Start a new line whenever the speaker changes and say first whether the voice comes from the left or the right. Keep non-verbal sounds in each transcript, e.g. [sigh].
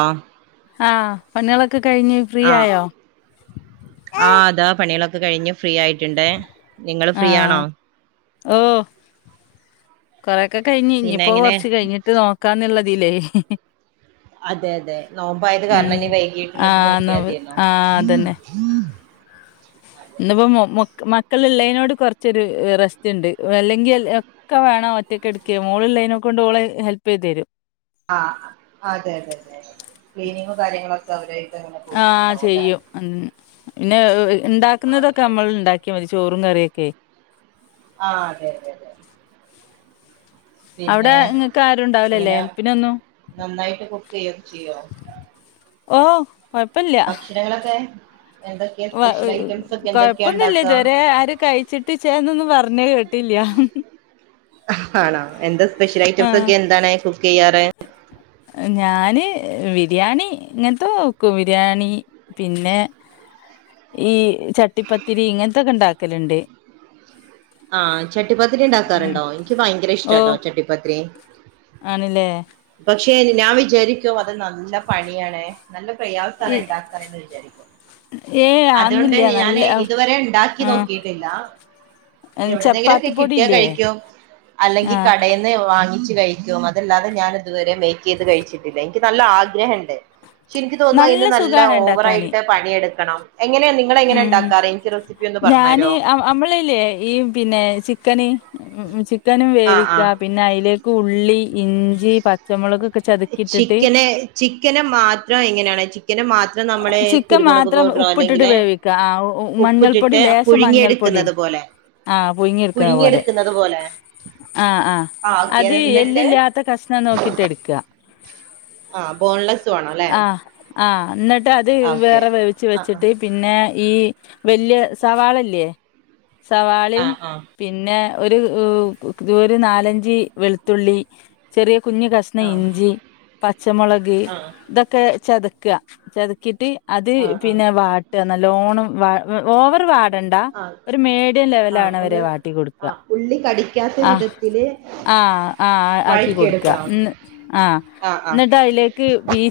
right: ആഹ്.
left: ആഹ് പണികളൊക്കെ കയ്ഞ്ഞ്
right: ആ ആ താ പണികളൊക്കെ കഴിഞ്ഞു ഫ്രീ ആയിട്ണ്ടേ നിങ്ങൾ ഫ്രീ ആണോ?
left: ആഹ് ഓ കൊറെക്കെ കയ്ഞ്ഞി
right: പിന്നെ
left: ഇനിപ്പോ
right: എങ്ങനെ
left: കൊർച്ച് കയ്ഞ്ഞി ട്ട് നോക്കാന്ന്ള്ളതിലേ.
right: അതെ അതെ നോമ്പയത് കാരണം ഇനി വൈകിട്ട്ള്ളത്
left: ആഹ് എന്നാ
right: നോക്ക്യാത്യല്ലോ.
left: ആഹ് ഇന്ന്പ്പോ മൊ മ മക്കള്‌ള്ളേനോട് കൊർച്ചൊരു റെസ്റ്റ്ണ്ട് അല്ലെങ്കിൽ ക്കെ വേണം ഒറ്റെക്ക്ട്ക്കെ മോള്‌ള്ളെനെകൊണ്ട് ഓള് ഹെൽപ്പെയ്തെരും.
right: ആ അതെതെതെ ക്ലീനിങ്ങും കാര്യങ്ങളൊക്കെ അവര്
left: ആ ചെയ്യും പിന്നെ ഇണ്ടാക്ക്ന്നതൊക്കെ
right: ഓക്കെ
left: നമ്മൾ ഇണ്ടാ ക്യാ മതി ചോറും കറിയൊക്കെ.
right: ആ തെ തെ തെ.
left: അവിടെ
right: പിന്നെ
left: ഇങ്ങക്ക് ആരും ഇണ്ടാവ് ലല്ലേ
right: എങ്ങനെ
left: എൽപ്പിനൊന്നും.
right: നന്നായിട്ട് കുക്ക് ചെയ്യൊക്കെ ചെയ്യോ
left: ഓ കൊയ്
right: ഭക്ഷണങ്ങളൊക്കെ എന്തൊക്കെയാ സ്പെഷ്യൽ ഐറ്റംസ്? ഒക്കെ എന്തൊക്കെയാ
left: കൊഴ്പ്പൊന്നില്ല
right: ഉണ്ടാക്കാ
left: ഇത്‌വരെ ആര് കഴിച്ചിട്ട് ചേ ന്നൊന്നും പർഞ്ഞേ കേട്ടില്ല.
right: ആണോ എന്താ സ്പെഷ്യൽ ഐറ്റംസ്
left: ആഹ്
right: ഒക്കെ എന്താണ് കുക്കെ യ്യാറ്?
left: ഞാന് വിര്യാണി ഇങ്ങൻത്തെക്കും ബിരിയാണി പിന്നെ ഈ ചട്ടിപ്പത്തിരി ഇങ്ങൻത്തൊക്കെ ഇണ്ടാക്കല്ണ്ട്.
right: ആ ചട്ടിപ്പത്രി
left: ഉം
right: ഇണ്ടാക്കാറ്ണ്ടോ എനിക്ക് ഭയങ്കര ഇഷ്ടട്ടോ ചട്ടിപ്പത്രി.
left: ആണ്ലേ.
right: പക്ഷെ ഞാൻ വിചാരിക്കും അത് നല്ല പണിയാണ്‌ നല്ല പ്രയാസാണ് ഇണ്ടാക്കാനെന്ന് വിചാരിക്കും.
left: ഏ
right: അതോണ്ട്
left: അന്നില്ല നല്ല
right: ഞാന് ഇതുവരെ ഇണ്ടാക്കി
left: ആഹ്
right: നോക്കിട്ടില്ല. എവ്ടെന്നെങ്കിലൊക്കെ
left: ചപ്പാത്തിപ്പൊടി
right: കിട്ട്യാ
left: ഇല്ലേ
right: കഴ്ക്കും അല്ലെങ്കി
left: ആഹ്
right: കടേന്ന് ന്ന്‌ വാങ്ങിച്ച് കഴിക്കും അതല്ലാതെ ഞാന് ഇത്‌വരെ മേക്കെയ്ത് കഴിച്ചിട്ടില്ല എനിക്ക് നല്ല ആഗ്രഹണ്ട്. ക്ഷെ ഇൻക്ക് തോന്നുന്നു അയ്ന് നല്ല
left: സുഖാണ് ഇണ്ടാക്കാന്
right: ഓവറായ്ട്ട് പണിയെട്ക്കണം എങ്ങനെയ നിങ്ങളെ എങ്ങനെ ഇണ്ടാക്കാറ് എനിക്ക് റെസിപ്പിയൊന്ന് പർഞ്ഞെരോ?
left: അമ്മള്ല്ലേ ഈ പിന്നെ ചിക്കന് ചിക്കനും
right: ആഹ്
left: വേവിക്ക
right: ആഹ്
left: പി ന്നെ അയ്ലേക്ക് ഉള്ളി ഇഞ്ചി പച്ചമുളക് ചതുക്കിയിട്ടിട്ട്
right: ചിക്കനെ ചിക്കനെ മാത്രം എങ്ങനെയാണേച്ചി ചിക്കനെ മാത്രം നമ്മള്
left: ചിക്കൻ
right: കുരുമുളക്
left: മാത്രം
right: പൗഡറോ
left: ഉപ്പിട്ടിട്ട്
right: അല്ലെങ്കില്
left: വേവിക്ക ആ മഞ്ഞൾപ്പൊടി
right: ഉപ്പ്ട്‌ട്ട്
left: ലേശം മഞ്ഞൾപ്പൊടിയും
right: പുഴുങ്ങിയെടുക്ക്ന്നതും പോലെ
left: ആ
right: പുഴുങ്ങിയെട്ക്ക്ന്നത് പോലെ.
left: ആഹ് ആഹ്
right: ആ ഓക്കെ
left: അത്
right: എന്നിട്ട്
left: എല്ലല്ലാത്ത കഷ്ണം നോക്കിട്ട് എടുക്ക
right: ആ ബോൺലെസ് വേണം അല്ലെ
left: ആഹ് ആഹ് എന്നിട്ട് അത്
right: ഓക്കെ
left: വേറെ വേവിച്ച
right: ആ
left: വെച്ചിട്ട് പിന്നെ ഈ വല്ല്യ യ സവാളല്ലേ
right: ആ
left: സവാളീം
right: ആ ആ
left: പിന്നെ ഒരു ഒരു നാലഞ്ച് വെളുത്തുള്ളി ചെറിയ കുഞ് കഷ
right: ആ
left: ഇഞ്ചി പച്ചമുളക് ഇതൊക്കെ ചതക്ക ചതക്കിട്ട് അത്
right: ആ ആ
left: പിന്നെ വാട്ട് നല്ലോണം ഓവർ വാട്ട ണ്ട
right: ആ
left: ഒരു മീഡിയം
right: ആ
left: ലെവലാണ്വരെ
right: ഒന്ന്
left: വാട്ടിയൊടുക്ക ആഹ്
right: ഇതില്
left: ആഹ് ആഹ് ആക്കി കൊടുക്ക കന്ന് ആഹ്
right: ആ ആ
left: എന്നിട്ട് അതിലേക്ക് ഈ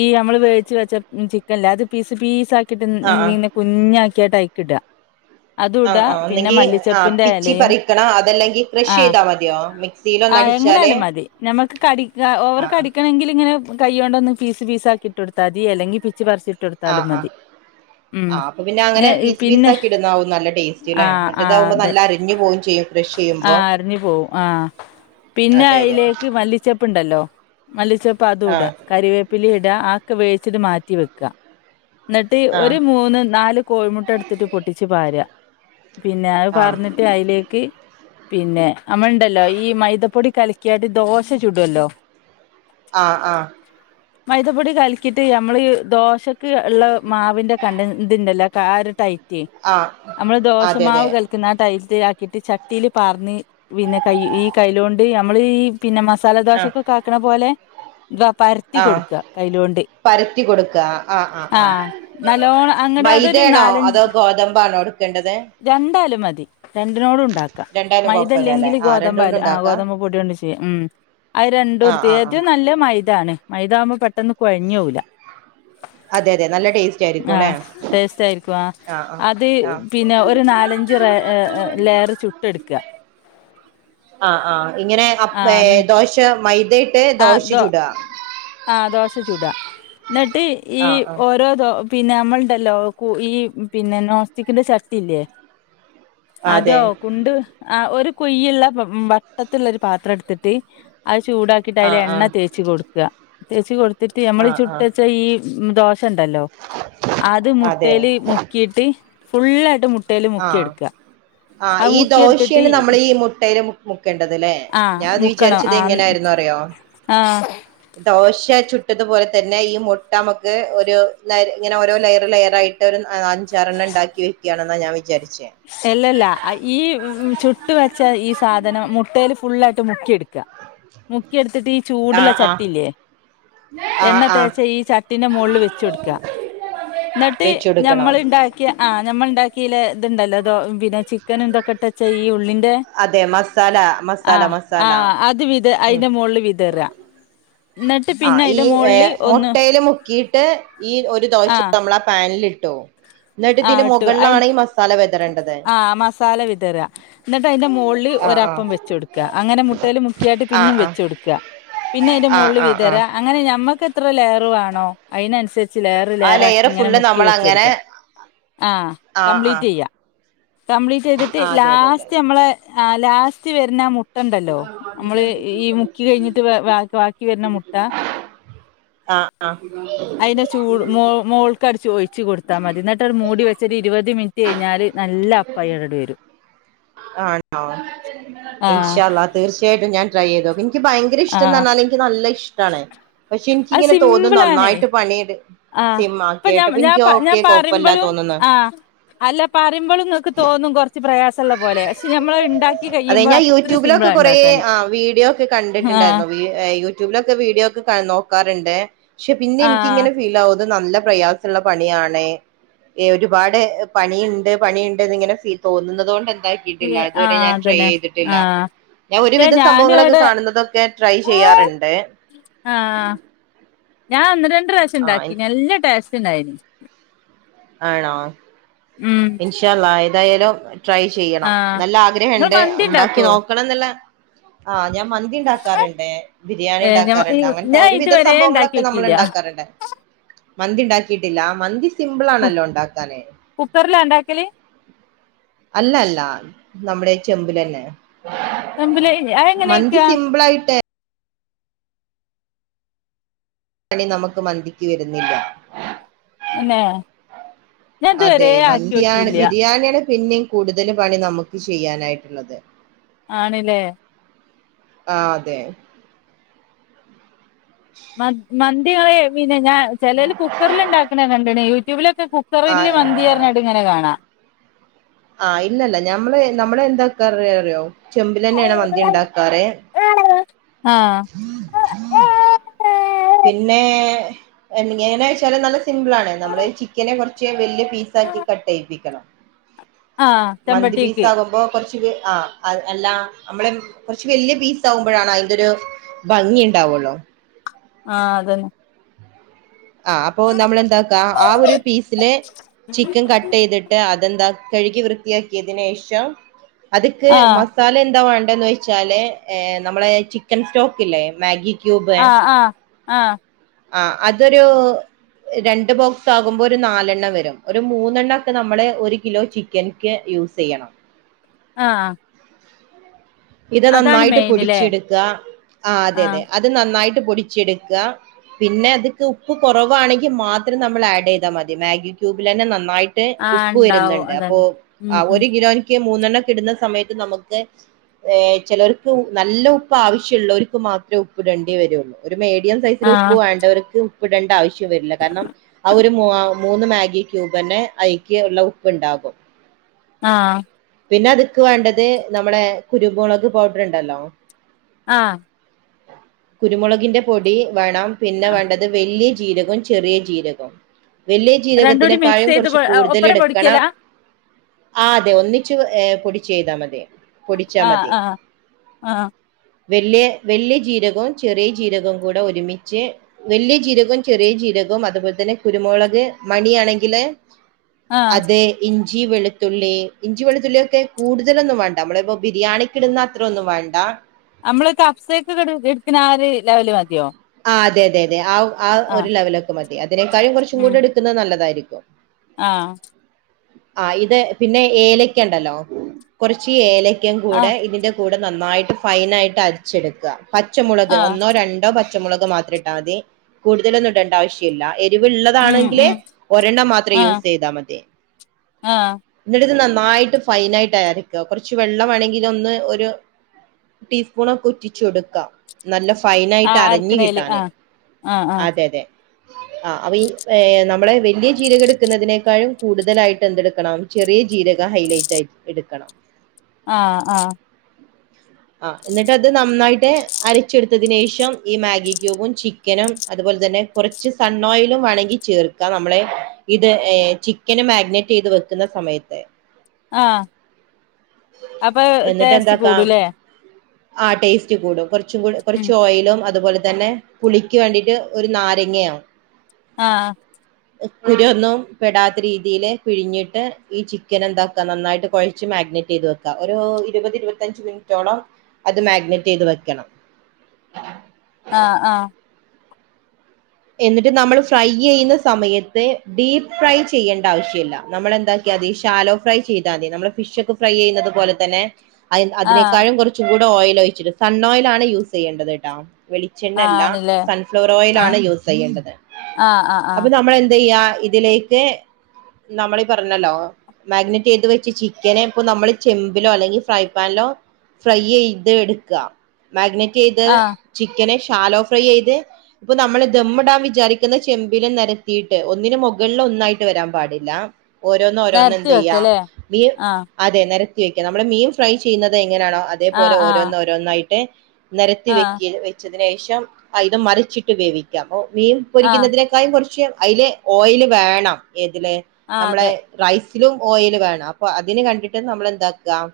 left: ഈ നമ്മള് വേച്ച് വെച്ച ചിക്കൻല്ല അത് പീസ് പീസ്
right: ആ ആ
left: ആക്കിയിട്ട് കുഞ്ഞാക്കിയിട്ട് അയിക്കിട
right: ആഹ ആഹ് അന്നെങ്കിൽ ആഹ് പിച്ചി
left: ഇലയും
right: പറിക്കണം അതല്ലെങ്കിൽ പ്രഷ്
left: ആഹ്
right: ചെയ്താൽ മതിയോ മിക്സ്
left: ആഹ് എങ്ങനെയാലും മതി നമക്ക് കടിക്ക ഓവർ
right: ആഹ്
left: കടിക്കണെങ്കിൽ ഇങ്ങനെ കയ്യോണ്ടന്ന് പീസ് പീസ് ആക്കി ഇട്ട് കൊടുത്തൽ മതി അല്ലെങ്കിൽ പിച്ച് പറിച്ചിട്ട്
right: ആഹ്
left: കൊടുത്താലും
right: ആഹ്
left: മതി ഉം
right: ആഹ് അപ്പൊ പിന്നെ അങ്ങനെ പീസ്
left: പിന്നെ
right: പീസക്കി ഇടുന്നതാവും നല്ല ടേസ്റ്റില്ലെ
left: ആഹ് ആഹ്
right: മറ്റേതാവുമ്പോ
left: അതെ
right: നല്ല അരഞ്ഞു പോവേം ചെയ്യും ക്രഷ് ചെയ്യുമ്പോ
left: ആഹ് അരഞ്ഞു പോവും ആഹ് പിന്നെ
right: അതെ അതെ
left: അയ്ലേക്ക് മല്ലി ിച്ചപ്പുണ്ടല്ലോ മല്ലിച്ചപ്പ് അതും ഇട
right: ആഹ്
left: കറിവേപ്പിലി ഇട ആക്കെ വേവിച്ചിട്ട് മാറ്റി റ്റി വെക്ക ന്നട്ട് ഒരു
right: ആഹ്
left: മൂന്ന് നാല് കോഴിമുട്ട എടുത്തിട്ട് പൊട്ടിച്ചു പാര പിന്നെ അത്
right: ആഹ്
left: പറഞ്ഞിട്ട് അയ്ലേക്ക് പിന്നെ നമ്മളുണ്ടല്ലോ ഈ മൈദപ്പൊടി കലക്കിയാട്ട് ദോശ ചൂടുല്ലോ
right: ആഹ് ആഹ്
left: മൈദപ്പൊടി കലിക്കിട്ട് ഞമ്മള് ദോശക്ക് ഉള്ള മാവിൻന്റെ കണ്ട ഇതിന്റെല്ല ആരു ടൈറ്റ്
right: ആഹ്
left: നമ്മള്
right: അതെ അതെ
left: ദോഷമാവ് കൽ ുന്ന ടൈൽ ആക്കിയിട്ട് ചട്ടിയില് പാർന്ന് പിന്നെ കൈ ഈ കൈയിലോണ്ട് നമ്മള് ഈ പിന്നെ മസാല
right: ആഹ്
left: ദോശൊക്കെ കാക്കണ പോലെ പരത്തി
right: ആഹ്
left: കൊടുക്ക കൈയിലൊണ്ട്
right: പരത്തി കൊടുക്ക ആഹ് ആഹ് ആഹ് ആഹ്
left: നല്ലോണം അങ്ങട് അതൊരു
right: മൈദെണോ അതോ ഗോതമ്പാണോ എടുക്കേണ്ടത്
left: രണ്ടാലും മതി രണ്ടിനോട്ും ഉണ്ടാക്കാം
right: രണ്ടായാലും കുഴപ്പമില്ല അല്ലേ
left: മൈദല്ലെങ്കിൽ
right: ആഹ് രണ്ട് കൊണ്ടും
left: ഗോതമ്പയാലും ആ
right: ഉണ്ടാക്കാം
left: ഗോതമ്പ് പൊടിയൊണ്ട ഉം അത് രണ്ടു
right: ആഹ്
left: ഇടുത്തി
right: ആഹ് ആഹ്
left: ഏറ്റം നല്ല മൈതാണ് മൈദാവുമ്പോൾ പെട്ടന്ന് കുഴിഞ്ഞൂല
right: അതെ അതെ നല്ല ടേസ്റ്റ് ആയിരിക്കും അല്ലെ
left: ആഹ് ടേസ്റ്റ് ആയിരിക്കും ആഹ്
right: ആഹ്
left: അത്
right: ആഹ്
left: പിന്നെ ഒരു നാലഞ്ച് ലെയർ ചുട്ട് എടുക്ക
right: ആഹ് ആഹ് ഇങ്ങനെ അ ഏ ദോശ മൈദയിട്ട്
left: ആഹ്
right: ദോശ
left: ദോ
right: ചുട
left: ആഹ് ദോശ ചുടാ എന്നിട്ട് ഈ
right: ആഹ് ആഹ്
left: ഓരോ ദോശ പിന്നെ നമ്മളുണ്ടല്ലോ ഈ പിന്നെ നോസ്റ്റിക്കിന്റെ ചട്ടില്ലേ അതൊ
right: അതെ
left: കൊണ്ട് ആഹ് ഒരു കൊയ്യുള്ള വട്ടത്തുള്ള ഒരു പാത്രം എടുത്തിട്ട് അത് ചൂടാക്കി അതിൽ
right: ആഹ്
left: എണ്ണ
right: ആഹ്
left: തേച്ച കൊടുക്ക തേച് കൊടുത്തിട്ട് നമ്മള
right: ആഹ് ആഹ്
left: ചുട്ടുവെച്ച ഈ ദോശ അത്
right: അതെ
left: മുട്ടൽ മുക്കിയിട്ട് ഫുൾ ആയിട്ട്
right: ആഹ് ആഹ് ഈ
left: മുക്കിയെടുത്തിട്ട്
right: ദോശയാണ് നമ്മൾ ഈ മുട്ടയുടെ മുക്കേണ്ടത്ലേ
left: ആഹ്
right: ഞാൻ അത്
left: മുക്കണം
right: വിചാരിച്ചത്
left: ആഹ്
right: എങ്ങനൊയിരുന്നു അറിയോ
left: ആഹ്
right: ദോശ ചുട്ടതുപോലെ തന്നെ ഈ മുട്ട നമുക്ക് ഒരു ഇങ്ങനെ ഓരോ ലെയർ ലെയർ ആയിട്ട് അഞ്ചെറണ്ണം ഉണ്ടാക്ക വെക്കയാണെന്ന ഞാൻ വിചാരിച്ചേ
left: അല്ലല്ല ഈ ചുട്ട് വെച്ച ഈ സാധനം മുട്ടൽ ഫുുള്ളായിട്ട് മുക്കിയെടുക്കും മുക്കിയെടുത്തിട്ട് ഈ ചൂടുള്ള
right: ആഹ് ആഹ്
left: ചട്ടിയില്ലേ
right: ആഹ്
left: എണ്ണ
right: ആഹ്
left: തേച്ച ഈ ചട്ടീൻ്റെ മോളിൽ വെച്ചടുക്ക ന്നട്ട് ഞമ്മൾ
right: വെച്ചൊടുക്കണം
left: ഇണ്ടാക്കിയ ആഹ് നമ്മൾ ഉണ്ടാക്കില ഇത് ഇണ്ടല്ലോ അതോന്നെ ചിക്കനും ന്തൊക്കെ ഇട്ടച്ചെ ഈ ഉള്ളിന്റെ
right: അതെ മസ്
left: ആഹ് ആഹ് അത്
right: ഉം
left: അതിന്റെ മോളിൽ വിതറ എന്നിട്ട്
right: ആഹ്
left: പിന്നെ
right: ഈ
left: അതിന്റെ
right: എ
left: മുകളിൽ ഒന്ന്
right: മുട്ടയില് മുക്കിട്ട് ഈ ഒരു ദോശ നമ്മളാ പാനിലിട്ടു
left: ആഹ് ഇട്ടു അയി
right: വെതറേണ്ടത്
left: ആഹ് മസാല വിതറ ന്ന്ട്ട് അയിന്റെ മൊളില്
right: ആ ആ
left: ഒരപ്പം വെ ച്ച് ട്ക്കാ അങ്ങനെ മുട്ടെല് മുക്കിയിട്ട്
right: ആ
left: പിനിം
right: ആ
left: വെച്ച് ട്ക്കാ പിന്നെ അയിന്റെ
right: ആ
left: മോളില്
right: ആ
left: വി
right: ആ
left: ത്തരാ അങ്ങനെ നമ്മക്ക് എത്ര ലേറുവാണോ അയിനനുസരിച്ച് ലേറ്
right: ആ
left: ലേറാക്കി
right: ലെയർ
left: ഇങ്ങനെ
right: ഫുള്ള്
left: മുക്കി
right: നമ്മൾ
left: വെച്ച
right: അങ്ങനെ
left: കൊട്ക്കാ ആഹ്
right: ആ ആ
left: കംപ്ലീറ്റ് ചെയ്യ കംപ്ലീറ്റ് ചെയ്തിട്ട്
right: ആ അതെ അതെ അതെ
left: ലാസ്റ്റ് നമ്മളെ ലാസ്റ്റ് വർന്ന മു മുട്ട ണ്ടല്ലോ നമ്മള് ഈ മുക്കി കഴിഞ്ഞിട്ട് ഭ ഭാ ബാക്കി വർണ മുട്ട
right: ആഹ് ആഹ്
left: അയിന്റെ ചൂട് മോ മോൾക്കടിച്ച് ഒഴിച്ച് കൊടുത്താ മതി ന്ന്ട്ട് മൂടി വെച്ച് ര് ഇരുവത് മിൻ ട്ട് കഴിഞ്ഞാല് നല്ല അപ്പായി ങ്ങട്ട് വരും
right: ആണോ
left: ആഹ്
right: ഇൻഷാ ള്ള തീർച്ചയായിട്ടും ഞാൻ ട്രൈ ചെയ്തുക്കും ഇൻക്ക് ഭയങ്കര ഇഷ്ടംന്ന്
left: ആഹ്
right: പറഞ്ഞാൽ എനിക്ക് നല്ല ഇഷ്ടാണ് പക്ഷെ
left: അത്
right: ഇൻക്കിങ്ങനെ തോന്നും
left: സിമ്പിളാണ്
right: നന്നായിട്ട് പണിട്
left: ആഹ്
right: സിം
left: ഇപ്പൊ ഞാൻ
right: ആക്കിയട്ടപ്പ
left: ഞാൻ
right: എനിക്ക്
left: ഞാൻ
right: ഓക്കെ കൊഴപ്പല്ല
left: പറയുമ്പളും
right: തോന്ന്ന്ന്
left: ആഹ് അല്ല പറിമ്പോളും ഇങ്ങക്ക് തോന്നും കുറച്ച് പ്രയാസള്ള പോലെ പക്ഷെ നമ്മൾ ഇണ്ട
right: അതെ ഞാൻ യൂട്യൂബിലൊക്കെ കൊറെ ആഹ് വീഡിയോ ഒക്കെ
left: ആഹ്
right: കണ്ടിട്ട്ണ്ടായിരുന്നു യൂട്യൂബിലൊക്കെ വീഡിയോ ഒക്കെ നോക്കാറ്ണ്ട് പക്ഷെ പിന്നെ
left: ആഹ്
right: എനിക്കിങ്ങനെ ഫീൽ ആവ നല്ല പ്രയാസള്ള പണിയാണേ ഏ ഒരുപാട് പണിയ്ണ്ട് പണിയ്ണ്ട് ഇന്ന് ഇങ്ങനെ തോന്നുന്നത് കൊണ്ട് എന്താ ക്കിയിട്ടില്ല അതുവരെ
left: ആഹ്
right: ഞാൻ ട്രൈ
left: അതന്നെ
right: ചെയ്തിട്ടില്ല
left: ആഹ്
right: ഞാൻ
left: പക്ഷെ
right: ഒരുവിധ
left: ഞാനും
right: സംഭവങ്ങളൊക്കെ
left: ഇവിടെ
right: കാണുന്നതൊക്കെ ട്രൈ ചെയ്യാറ്ണ്ട്
left: ആഹ് ഞാൻ ഒന്ന് രണ്ട് പ്രാവശ്യം
right: ആ
left: ഉണ്ടാക്കി
right: എൻ-
left: നല്ല ടേസ്റ്റ് ഉണ്ടായിനി
right: ആണോ
left: ഉം
right: ഇൻഷാ അള്ളാ ഏതായാലും ട്രൈ ചെയ്യണം
left: ആഹ്
right: നല്ല ആഗ്രഹം
left: ഇങ്ങള്
right: ഉണ്ട്
left: മന്തി
right: ഉണ്ടാക്കി
left: ഇണ്ടാക്കോ
right: നോ ക്കണം ന്ന്ളെ ആഹ് ഞാം മ ഇണ്ടാക്കാറ്ണ്ട് ബിരിയാണി
left: ഏഹ് ഞ
right: ഇണ്ടാക്കാറ്ണ്ട് അങ്ങനത്തെ
left: ഞാൻ
right: ഒരുവിധ
left: ഇതുവരെ ഉണ്ടാക്കി
right: സംഭവങ്ങളൊക്കെ നമ്മൾ
left: നോക്കിയില്ല
right: ഇണ്ടാക്കാറ്ണ്ട്
left: [inaudible]
right: മന്തി ഇണ്ടാക്കിട്ടില്ല മന്തി സിബ്ള് ആണല്ലോ ഇണ്ടാക്കാന്
left: കുക്കറില ഇണ്ടാക്കല്ല്
right: അല്ല അല്ല നമ്മടെ ചെമ്പില്ലന്നെ
left: വെമ്പില്
right: മന്തി
left: അതെങ്ങനെയൊക്കെയാ
right: സിമ്പിളായി പണി നമക്ക് മന്തിക്ക് വരുന്നില്ല
left: അന്നെ ഞാൻ
right: അതെ
left: ഇതുവരെ ആക്കി
right: മന്തിയാണ്
left: നോക്കിയില്ല
right: ബിരിയാണിയാണ് പിനിം കൂടുതലും പണി നമുക്ക് ചെയ്യാനായിട്ട്
left: ആണില്ലേ
right: ആഹ് തെ
left: മ മന്തി ങ്ങള് പിന്നെ ഞാ ച്ചെലോല് കുക്കറില് ഇണ്ടാക്ക്ണെ കണ്ട്ണ് യൂട്യൂബിലൊക്കെ കു
right: ആഹ്
left: ക്കറില് മന്തി ഞ്ഞ്ട്ട് ങ്ങനെ കാണാ
right: ആഹ് ഇല്ലല്ല ഞമ്മള് നമ്മള എന്താക്കാറ റിയോ ചെമ്പിലെന്നെയാണ് മന്തി ണ്ടാക്കാറ്
left: ആഹ്
right: പിന്നെ എങ്ങനാ വെച്ചാല് നല്ല സിമ്പിളാണ് നമ്മള് ചിക്കനെ കുറച്ച് വല്ല്യ പീസ ആക്കി കട്ട്യിപ്പിക്കണം
left: ആഹ്
right: മന്തി പീസ്
left: ചെമ്പട്ടിക്ക്
right: ആകുമ്പോ കുറച്ച് ആഹ് അ അല്ല നമ്മളെ കുറച്ച് വല്യയ പീസ് ആകുമ്പഴാണ് അയിന്റെരു ഭംഗി ഇണ്ടാവൊള്ളു
left: ആഹ് അതന്നെ
right: ആഹ് അപ്പൊ നമ്മൾ എന്താക്ക ആഹ് ഒരു പീസിലെ ചിക്കൻ കട്ട്യ്ത് അതെന്താ കഴുകി വൃത്തിയാക്കിയതിനേഷം അത്ക്ക്
left: ആഹ്
right: മസാല എന്താ വേണ്ടന്ന് വെച്ചാല് നമ്മളെ ചിക്കൻ സ്റ്റോക്ക് ഇല്ലേ മാഗി ക്യൂബ്
left: ആഹ് ആഹ് ആഹ്
right: ആ അതൊരു രണ്ട് ബോക്സ് ആകുമ്പോ ഒരു നാലെണ്ണം വരും ഒരു മൂന്നെണ്ണ ഒക്കെ നമ്മള് ഒരു കിലോ ചി- കനിക്ക് യൂസെയ്യണം.
left: ആഹ
right: ഇത് നന്നായിട്ട്
left: മെയിന്ല്ലേ
right: പൊടിച്ചെടുക്ക ആ
left: ആഹ്
right: അതെതെ അത് നന്നായിട്ട് പൊടിച്ചെടുക്ക. പിന്നെ അതക്ക് ഉപ്പ് കുറവാണെങ്കിൽ മാത്രം നമ്മൾ ആഡ് ചെയ്താൽ മതി മാഗി ക്യൂബിലെന്നെ നന്നായി ട്ട്
left: ആഹ്
right: ഉപ്പ്
left: ഉണ്ടാവും
right: വരുന്നുണ്ട് അപ്പോ
left: അതന്നെ ഉം
right: ആ
left: ഉം
right: ഒരു കിലോനിക്ക് മൂന്നെണ്ണം കി ഇടുന്ന സമയത്ത് നമുക്ക് ഏ ചെലർക്ക് നല്ല ഉപ്പ് ആവശ്യമുള്ളർക്ക് മാത്രമേ ഉപ്പി ടേണ്ടേ വരുള്ളൂ. ഒരു മേഡിയം സൈസില് ഉപ്പ്
left: ആഹ്
right: വേണ്ടവർക്ക് ഉപ്പ് ഇടേണ്ട ആവശ്യം വരില്ല കാരണം അ ഒരു മൂന്ന് മാഗി ക്യൂബന്നെ അയ്ക്ക് ഉള്ള ഉപ്പ്ണ്ടാകും.
left: ആഹ
right: പിന്നെ അതുക്ക് വേണ്ടത് നമ്മുടെ കുരു മുളക് പൗഡർണ്ടല്ലോ
left: ആഹ
right: കുരുമുളകിന്റെ പൊടി വേണം പിന്നെ വേണ്ടത് വലിയ ജീരകും ചെറിയ ജീരകം വലിയ
left: രണ്ടൂടി മിക്സ്
right: ജീരകത്തിനെക്കാളും
left: ചെയ്ത്
right: കുറച്ച് കൂടുതൽ
left: ഒപ്പരം
right: എടുക്കണം.
left: പൊടിക്കലാ
right: ആ അതെ ഒന്നിച്ച് ഏ പൊടിചെയ്താ മതി. പൊടിച്ചാ
left: ആഹ്
right: മതി.
left: ആഹ് ആഹ്
right: വല്യ വല്യ ജീരകും ചെറിയ ജീരകും കൂടെ ഒരുമിച്ച് വല്യ ജീരകും ചെറിയ ജീരകും അതുപോലെ തന്നെ കുരുമുളക് മണിയാണെങ്കില്
left: ആഹ്
right: അതെ ഇഞ്ചി വെളുത്തുള്ളി ഇഞ്ചി വെത്തുള്ളിയൊക്കെ കൂടുതലൊന്നും വേണ്ട നമ്മളിപ്പോ ബിരിയാണിക്ക് ഇടുന്ന അത്ര ഒന്നും വേണ്ട
left: നമ്മള് കഫ്സൊക്കെ എടുക്കുന്ന ആ ഒരു ലെവല് മതിയോ?
right: ആ അതെ അതെ അതെ ആ ആ ഒരു
left: ആഹ്
right: ലെവലൊക്കെ മതി അതിനേക്കാളും കുറച്ചും കൂടി എടുക്കുന്നത് നല്ലതായിരിക്കും.
left: ആഹ
right: ആ ഇത് പിന്നെ ഏലക്കണ്ടല്ലോ കുറച്ച് ഏലക്കയും കൂടെ
left: ആഹ്
right: ഇതിന്റെ കൂടെ നന്നായിട്ട് ഫൈന ആയിട്ട് അരിച്ചെടുക്ക പച്ചമുളക്
left: ആഹ്
right: ഒന്നോ ര- പച്ചമുളക് മാത്രട്ടാ മതി കൂടുതലൊന്നുടണ്ട ആവശ്യല്ല. എരിവ്
left: ഉം
right: ള്ളതാണെങ്കിൽ
left: ഉം
right: ഒരെണ്ണം മാത്രം യൂസ്യ്താ മതി.
left: ആഹ
right: ഇന്നട്ട് നന്നായിട്ട് ഫൈൻ ആയിട്ട് ആരിക്ക കുറച്ച് വെള്ളംവേണെങ്കില ഒന്ന് ഒരു ടീസ്പൂൺ ഒക്കെ ഒറ്റിച്ച് എടുക്കാം നല്ല ഫൈനായിട്ട്
left: ആഹ്
right: അരഞ്ഞു
left: അരക്കണേല്
right: കിട്ടാന്
left: ആഹ് ആഹ് ആഹ്
right: അതെ തെ ആ അപ്പൊ ഈ നമ്മളെ വലിയ ചീരക എടുക്കുന്നതിനേക്കാളും കൂടുതലായിട്ട് എന്തെടുക്കണം. ചെറിയ ജീരക ഹൈലൈറ്റ് ആയി എടുക്കണം.
left: ആഹ ആഹ
right: ആ എന്നിട്ട് അത് നന്നായിട്ട് അരച്ചെടുത്തതിനനേഷം ഈ മാഗി ക്യൂബും ചി- ചിക്കനും അതുപോലെ തന്നെ കുറച്ച് സണ് ഓയലും വേണങ്കിൽ ചേർക്കാം നമ്മളെ ഇത് ഏ ചിക്കൻ നെ മാഗ്നേറ്റ യ്ത് വെക്കുന്ന സമയത്ത്
left: ആഹ് അപ്പൊ
right: എന്നിട്ട്
left: ടേസ്റ്റ്
right: എന്താക്കാം
left: കൂടുലെ!
right: ആ ടേസ്റ്റ് കൂടും കുറച്ചും കൂടെ
left: ഉം
right: കുറച് ഓയിലും അതുപോലെ തന്നെ പുളിക്ക് വേണ്ടിയിട്ട് ഒരു നാരങ്ങയാ
left: ആഹ്
right: [unintelligible] പെടാത്ത രീതിയിൽ പിഴിഞ്ഞിട്ട് ഈ ചിക്കൻ എന്താക്കാ നന്നായിട്ട് കുഴച്ച് മാഗ്നേറ്റ് ചെയ്ത് വെക്കാ. ക്കാ ഒരു ഇരുപത് ഇരുപത്തഞ്ച് മിനിറ്റോളം അത് മാഗ്നേറ്റ് ചെയ്ത് വെക്കണം.
left: ആഹ് ആഹ്
right: എന്നിട്ട് നമ്മൾ ഫ്രൈ ചെയ്യുന്ന സമയത്ത് ഡീപ്പ് ഫ്രൈ ചെയ്യേണ്ട ആവശ്യല്ല നമ്മളെന്താ ക്കതി ശാലോ ഫ്രൈ ചെയ്താ തി നമ്മള് ഫിഷ് ഒക്കെ ഫ്രൈ ചെയ്യുന്നത് പോലെ തന്നെ. അ
left: ആഹ്
right: അതിനേക്കാളും കുറച്ചും കൂടെ ഓയിൽ ഒഴിച്ചിട്ട് സൺ ഓയിൽ ആണ് യൂസിയ്യേണ്ടത് ട്ടാ വെളിച്ചെണ്ണ ല്ല
left: ആണ്ല്ലേ
right: സൺഫ്ലവർ ഓയിലാണ്
left: ആഹ്
right: യൂസ് ചെയ്യേണ്ടത്
left: ആഹ് ആഹ്
right: അത്
left: ആഹ്
right: നമ്മളെ ന്ത് യ്യാ ഇതിലേക്ക് നമ്മളീ പറഞ്ഞല്ലോ മാഗ്നേറ്റ് ചെയ്ത് വെച്ച ചിക്കന് ഇപ്പ നമ്മള് ചെമ്പിലോ അല്ലെങ്കിൽ ഫ്രൈ പാനിലോ ഫ്രൈ ചെയ്ത് എടുക്കുക മാഗ്നേറ്റ് ചെയ്ത
left: ആഹ്
right: ചിക്കനെ ഷാലോ ഫ്രൈ ചെയ്ത് പ്പൊ നമ്മൾ ദമ്മിടാം വിചാരിക്കുന്ന ചെമ്പില് നെരത്തിയിട്ട് ഒന്നിനു മുകളിൽ ഒന്നായിട്ട് വരാൻ പാടില്ല ഓരോന്ന് ഓരോന്ന്
left: നേരത്തി
right: എന്ത് ചെയ്യാ
left: വെക്കല്ലേ
right: മീ
left: ആഹ്
right: അതെ നിരത്തി വെക്കാ നമ്മള് മീൻ ഫ്രൈ ചെയ്യുന്നത് എങ്ങനെയാണോ
left: ആഹ്
right: അതേപോലെ
left: ആഹ്
right: ഓരോന്നോരോന്നായിട്ട് നിരത്തി
left: ആഹ്
right: വെക്കി വെച്ചതിന് ശേഷം അയ്ന് മറിച്ചിട്ട് വേവിക്കാ പ്പൊ മീൻ
left: ആഹ്
right: പൊരിക്കുന്നതിനെക്കാ ക്കായിം കുറച്ച് അയില് ഓയില് വേണം ഏതില്
left: ആഹ്
right: നമ്മളെ
left: അതെ
right: റൈസിലും ഓയിൽ വേണം അപ്പൊ അതിന് കണ്ടിട്ട് നമ്മളെന്താക്കുക